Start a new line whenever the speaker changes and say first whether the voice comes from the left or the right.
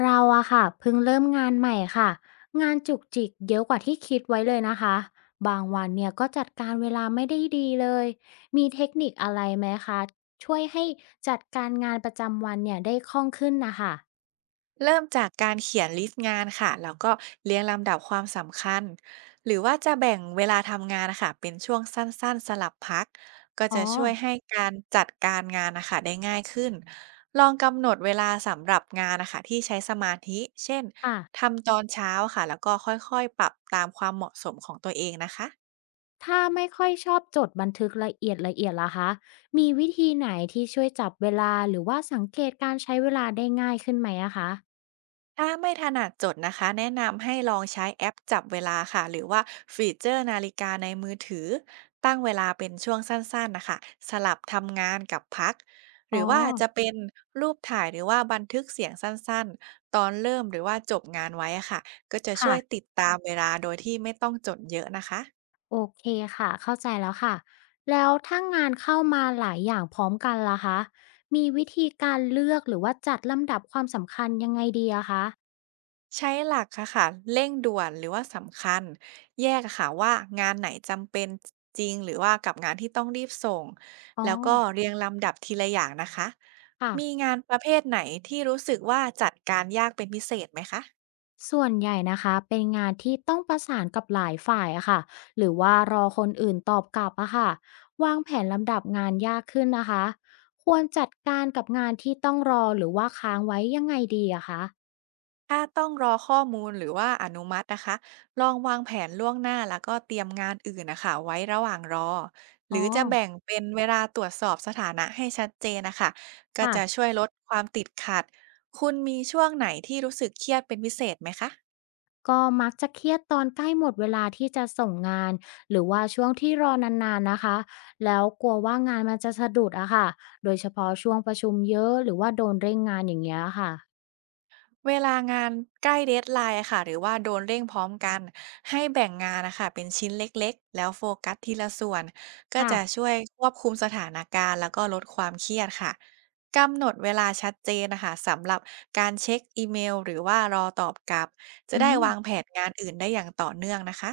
left: เราอะค่ะเพิ่งเริ่มงานใหม่ค่ะงานจุกจิกเยอะกว่าที่คิดไว้เลยนะคะบางวันเนี่ยก็จัดการเวลาไม่ได้ดีเลยมีเทคนิคอะไรไหมคะช่วยให้จัดการงานประจำวันเนี่ยได้คล่องขึ้นนะคะ
right: เริ่มจากการเขียนลิสต์งานค่ะแล้วก็เรียงลำดับความสำคัญหรือว่าจะแบ่งเวลาทำงานนะคะเป็นช่วงสั้นๆสลับพักก็
left: อ๋อ
right: จะช่วยให้การจัดการงานนะคะได้ง่ายขึ้นลองกำหนดเวลาสำหรับงานนะคะที่ใช้สมาธิเช่น
left: ค่ะ
right: ทำตอนเช้าค่ะแล้วก็ค่อยๆปรับตามความเหมาะสมของตัวเองนะคะ
left: ถ้าไม่ค่อยชอบจดบันทึกละเอียดล่ะคะมีวิธีไหนที่ช่วยจับเวลาหรือว่าสังเกตการใช้เวลาได้ง่ายขึ้นไหมอะคะ
right: ถ้าไม่ถนัดจดนะคะแนะนำให้ลองใช้แอปจับเวลาค่ะหรือว่าฟีเจอร์นาฬิกาในมือถือตั้งเวลาเป็นช่วงสั้นๆนะคะสลับทำงานกับพักห
left: อ๋
right: รื
left: อ
right: อว่าจะเป็นรูปถ่ายหรือว่าบันทึกเสียงสั้นๆตอนเริ่มหรือว่าจบงานไว้อะค่ะก็จะช่
left: ค่ะ
right: วยติดตามเวลาโดยที่ไม่ต้องจดเยอะนะคะ
left: โอเคค่ะเข้าใจแล้วค่ะแล้วถ้างานเข้ามาหลายอย่างพร้อมกันล่ะคะมีวิธีการเลือกหรือว่าจัดลำดับความสำคัญยังไงดีอะคะ
right: ใช้หลักอะค่ะเร่งด่วนหรือว่าสำคัญแยกอะค่ะว่างานไหนจำเป็นจริงหรือว่ากับงานที่ต้องรีบส่ง
left: อ๋อ
right: แล้วก็เรียงลำดับทีละอย่างนะคะ
left: ค่ะ
right: มีงานประเภทไหนที่รู้สึกว่าจัดการยากเป็นพิเศษไหมคะ
left: ส่วนใหญ่นะคะเป็นงานที่ต้องประสานกับหลายฝ่ายอะค่ะหรือว่ารอคนอื่นตอบกลับอะค่ะวางแผนลำดับงานยากขึ้นนะคะควรจัดการกับงานที่ต้องรอหรือว่าค้างไว้ยังไงดีอะคะ
right: ถ้าต้องรอข้อมูลหรือว่าอนุมัตินะคะลองวางแผนล่วงหน้าแล้วก็เตรียมงานอื่นนะคะไว้ระหว่างรอห
left: อ๋อ
right: รือจะแบ่งเป็นเวลาตรวจสอบสถานะให้ชัดเจนนะคะก็
left: ค่ะ
right: จะช่วยลดความติดขัดคุณมีช่วงไหนที่รู้สึกเครียดเป็นพิเศษไหมคะ
left: ก็มักจะเครียดตอนใกล้หมดเวลาที่จะส่งงานหรือว่าช่วงที่รอนานๆนะคะแล้วกลัวว่างานมันจะสะดุดอะค่ะโดยเฉพาะช่วงประชุมเยอะหรือว่าโดนเร่งงานอย่างเงี้ยค่ะ
right: เวลางานใกล้ deadline ค่ะหรือว่าโดนเร่งพร้อมกันให้แบ่งงานนะคะเป็นชิ้นเล็กๆแล้วโฟกัสทีละส่วนก็
left: ค่ะ
right: จะช่วยควบคุมสถานการณ์แล้วก็ลดความเครียดค่ะกำหนดเวลาชัดเจนนะคะสำหรับการเช็คอีเมลหรือว่ารอตอบกลับจะ
left: อื
right: ได้วางแผ
left: ม
right: นงานอื่นได้อย่างต่อเนื่องนะคะ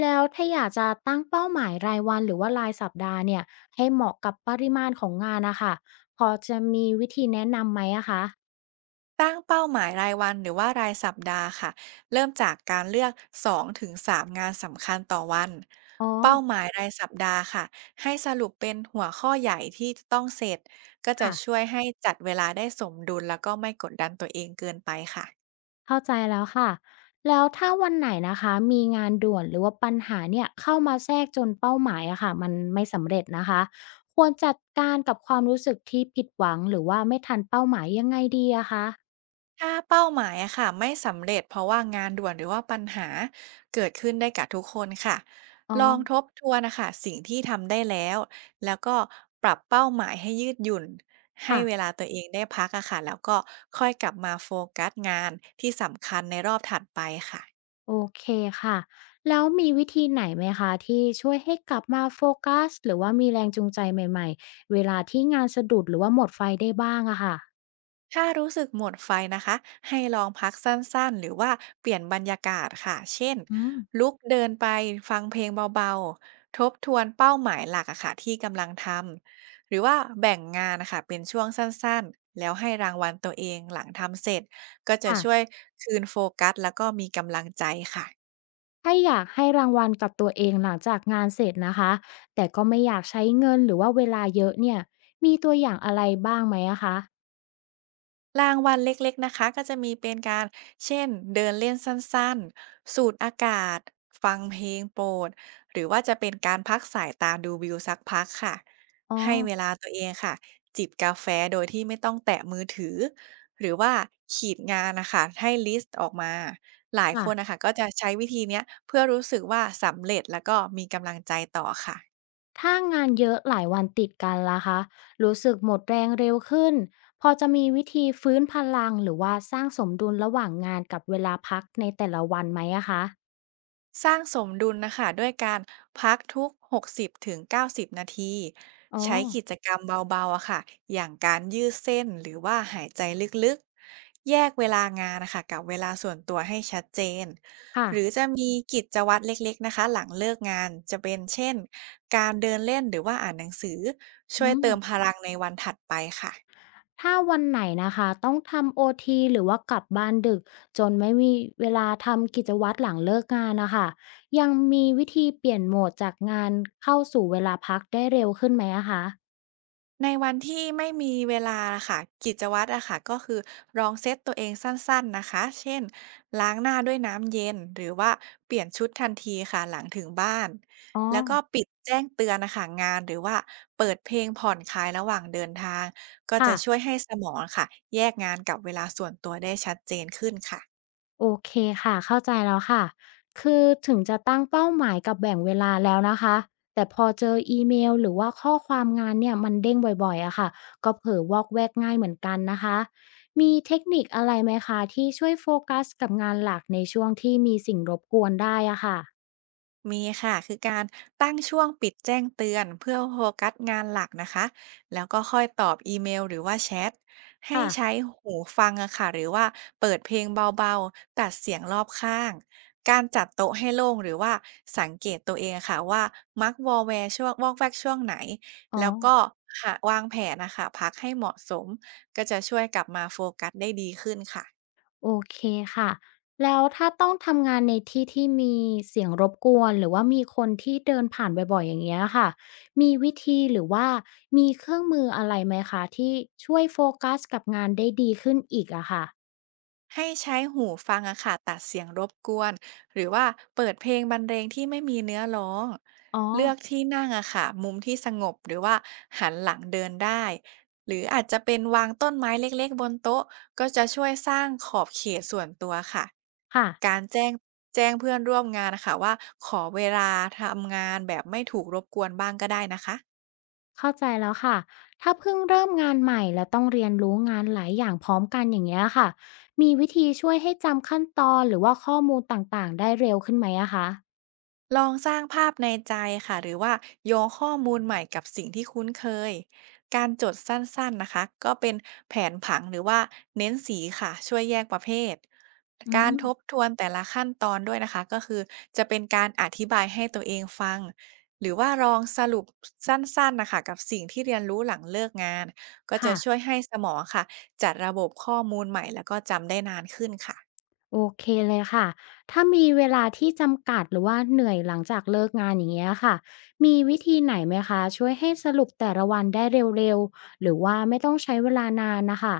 left: แล้วถ้าอยากจะตั้งเป้าหมายรายวันหรือว่ารายสัปดาห์เนี่ยให้เหมาะกับปริมาณของงานนะคะพอจะมีวิธีแนะนำไหมอะคะ
right: ตั้งเป้าหมายรายวันหรือว่ารายสัปดาห์ค่ะเริ่มจากการเลือก2-3งถึงสามงานสำคัญต่อวัน
left: อ๋อ
right: เป้าหมายรายสัปดาห์ค่ะให้สรุปเป็นหัวข้อใหญ่ที่จะต้องเสร็จก็จะ
left: ค่ะ
right: ช่วยให้จัดเวลาได้สมดุลแล้วก็ไม่กดดันตัวเองเกินไปค่ะ
left: เข้าใจแล้วค่ะแล้วถ้าวันไหนนะคะมีงานด่วนหรือว่าปัญหาเนี่ยเข้ามาแทรกจนเป้าหมายอะค่ะมันไม่สำเร็จนะคะควรจัดการกับความรู้สึกที่ผิดหวังหรือว่าไม่ทันเป้าหมายยังไงดีอะคะ
right: ถ้าเป้าหมายอะค่ะไม่สำเร็จเพราะว่างานด่วนหรือว่าปัญหาเกิดขึ้นได้กับทุกคนค่ะ
left: อ๋อ
right: ลองทบทวนนะคะสิ่งที่ทำได้แล้วแล้วก็ปรับเป้าหมายให้ยืดหยุ่นให้
left: ค่ะ
right: เวลาตัวเองได้พักอะค่ะแล้วก็ค่อยกลับมาโฟกัสงานที่สำคัญในรอบถัดไปค่ะ
left: โอเคค่ะแล้วมีวิธีไหนไหมคะที่ช่วยให้กลับมาโฟกัสหรือว่ามีแรงจูงใจใหม่ๆเวลาที่งานสะดุดหรือว่าหมดไฟได้บ้างอะค่ะ
right: ถ้ารู้สึกหมดไฟนะคะให้ลองพักสั้นๆหรือว่าเปลี่ยนบรรยากาศค่ะเช่น
left: อืม
right: ลุกเดินไปฟังเพลงเบาๆทบทวนเป้าหมายหลักอะค่ะที่กำลังทำหรือว่าแบ่งงานนะคะเป็นช่วงสั้นๆแล้วให้รางวัลตัวเองหลังทำเสร็จก็จะช่วย
left: ค่ะ
right: คืนโฟกัสแล้วก็มีกำลังใจค่ะ
left: ถ้าอยากให้รางวัลกับตัวเองหลังจากงานเสร็จนะคะแต่ก็ไม่อยากใช้เงินหรือว่าเวลาเยอะเนี่ยมีตัวอย่างอะไรบ้างไหมอะคะ
right: รางวัลเล็กๆนะคะก็จะมีเป็นการเช่นเดินเล่นสั้นๆสูดอากาศฟังเพลงโปรดหรือว่าจะเป็นการพักสายตาดูวิวสักพักค่ะ
left: อ๋อ
right: ให้เวลาตัวเองค่ะจิบกาแฟโดยที่ไม่ต้องแตะมือถือหรือว่าขีดงานนะคะให้ลิสต์ออกมาหลายคนนะ
left: ค่ะ
right: คะก็จะใช้วิธีเนี้ยเพื่อรู้สึกว่าสำเร็จแล้วก็มีกำลังใจต่อค่ะ
left: ถ้างานเยอะหลายวันติดกันล่ะคะรู้สึกหมดแรงเร็วขึ้นพอจะมีวิธีฟื้นพลังหรือว่าสร้างสมดุลระหว่างงานกับเวลาพักในแต่ละวันไหมอะคะ
right: สร้างสมดุลนะคะด้วยการพักทุก60-90นาที
left: อ๋อ
right: ใช้กิจกรรมเบาๆอะค่ะอย่างการยืดเส้นหรือว่าหายใจลึกๆแยกเวลางานนะคะกับเวลาส่วนตัวให้ชัดเจน
left: ค่ะ
right: หรือจะมีกิจวัตรเล็กๆนะคะหลังเลิกงานจะเป็นเช่นการเดินเล่นหรือว่าอ่านหนังสือช่
left: อื
right: วยเติมพ
left: ม
right: ลังในวันถัดไปค่ะ
left: ถ้าวันไหนนะคะต้องทำโอทีหรือว่ากลับบ้านดึกจนไม่มีเวลาทำกิจวัตรหลังเลิกงานนะคะยังมีวิธีเปลี่ยนโหมดจากงานเข้าสู่เวลาพักได้เร็วขึ้นไหมอะคะ
right: ในวันที่ไม่มีเวลาค่ะกิจวัตรอะค่ะก็คือลองเซตตัวเองสั้นๆนะคะเช่นล้างหน้าด้วยน้ำเย็นหรือว่าเปลี่ยนชุดทันทีค่ะหลังถึงบ้าน
left: อ๋อ
right: แล้วก็ปิดแจ้งเตือนนะคะงานหรือว่าเปิดเพลงผ่อนคลายระหว่างเดินทางก็จะ
left: ค่ะ
right: ช่วยให้สมองค่ะแยกงานกับเวลาส่วนตัวได้ชัดเจนขึ้นค่ะ
left: โอเคค่ะเข้าใจแล้วค่ะคือถึงจะตั้งเป้าหมายกับแบ่งเวลาแล้วนะคะแต่พอเจออีเมลหรือว่าข้อความงานเนี่ยมันเด้งบ่อยๆอะค่ะก็เผลอวอกแวกง่ายเหมือนกันนะคะมีเทคนิคอะไรไหมคะที่ช่วยโฟกัสกับงานหลักในช่วงที่มีสิ่งรบกวนได้อะค่ะ
right: มีค่ะคือการตั้งช่วงปิดแจ้งเตือนเพื่อโฟกัสงานหลักนะคะแล้วก็ค่อยตอบอีเมลหรือว่าแชทให้
left: ค่ะ
right: ใช้หูฟังอะค่ะหรือว่าเปิดเพลงเบาๆตัดเสียงรอบข้างการจัดโต๊ะให้โล่งหรือว่าสังเกตตัวเองอะค่ะว่ามักวอลแวร์ช่วงวอกแวกช่วงไหน
left: อ๋อ
right: แล้วก็หาวางแผนนะคะพักให้เหมาะสมก็จะช่วยกลับมาโฟกัสได้ดีขึ้นค่ะ
left: โอเคค่ะแล้วถ้าต้องทำงานในที่ที่มีเสียงรบกวนหรือว่ามีคนที่เดินผ่านบ่อยๆอย่างเงี้ยค่ะมีวิธีหรือว่ามีเครื่องมืออะไรไหมคะที่ช่วยโฟกัสกับงานได้ดีขึ้นอีกอะค่ะ
right: ให้ใช้หูฟังอะค่ะตัดเสียงรบกวนหรือว่าเปิดเพลงบรรเลงที่ไม่มีเนื้อร้อง
left: อ๋อ
right: เลือกที่นั่งอะค่ะมุมที่สงบหรือว่าหันหลังเดินได้หรืออาจจะเป็นวางต้นไม้เล็กๆบนโต๊ะก็จะช่วยสร้างขอบเขตส่วนตัวค่ะ
left: ค่ะ
right: การแจ้งเพื่อนร่วมงานนะคะว่าขอเวลาทำงานแบบไม่ถูกรบกวนบ้างก็ได้นะคะ
left: เข้าใจแล้วค่ะถ้าเพิ่งเริ่มงานใหม่แล้วต้องเรียนรู้งานหลายอย่างพร้อมกันอย่างเงี้ยค่ะมีวิธีช่วยให้จำขั้นตอนหรือว่าข้อมูลต่างๆได้เร็วขึ้นไหมอะคะ
right: ลองสร้างภาพในใจค่ะหรือว่าโยงข้อมูลใหม่กับสิ่งที่คุ้นเคย การจดสั้นๆนะคะก็เป็นแผนผังหรือว่าเน้นสีค่ะช่วยแยกประเภท
left: อื
right: การทบ
left: ม
right: ทวนแต่ละขั้นตอนด้วยนะคะก็คือจะเป็นการอธิบายให้ตัวเองฟังหรือว่าลองสรุปสั้นๆนะคะกับสิ่งที่เรียนรู้หลังเลิกงานก็จะ
left: ค่ะ
right: ช่วยให้สมองค่ะจัดระบบข้อมูลใหม่แล้วก็จำได้นานขึ้นค่ะ
left: โอเคเลยค่ะ ถ้ามีเวลาที่จำกัดหรือว่าเหนื่อยหลังจากเลิกงานอย่างเงี้ยค่ะ มีวิธีไหนไหมคะช่วยให้สรุปแต่ละวันได้เร็วๆหรือว่าไม่ต้องใช้เวลานานนะคะ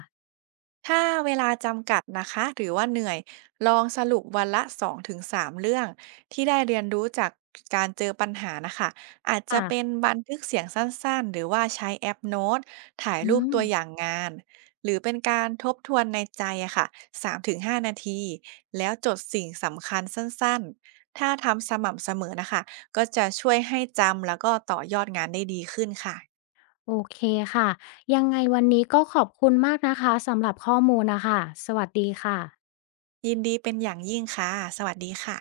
right: ถ้าเวลาจำกัดนะคะหรือว่าเหนื่อยลองสรุปวันละ2-3เรื่องที่ได้เรียนรู้จากการเจอปัญหานะคะอาจจะ
left: ค่ะ
right: เป็นบันทึกเสียงสั้นๆหรือว่าใช้แอปโน้ตถ่าย
left: อื
right: รูป
left: ม
right: ตัวอย่างงานหรือเป็นการทบทวนในใจอะค่ะ3-5นาทีแล้วจดสิ่งสำคัญสั้นๆถ้าทำสม่ำเสมอนะคะก็จะช่วยให้จำแล้วก็ต่อยอดงานได้ดีขึ้นค่ะ
left: โอเคค่ะยังไงวันนี้ก็ขอบคุณมากนะคะสำหรับข้อมูลนะคะสวัสดีค่ะ
right: ยินดีเป็นอย่างยิ่งค่ะสวัสดีค่ะ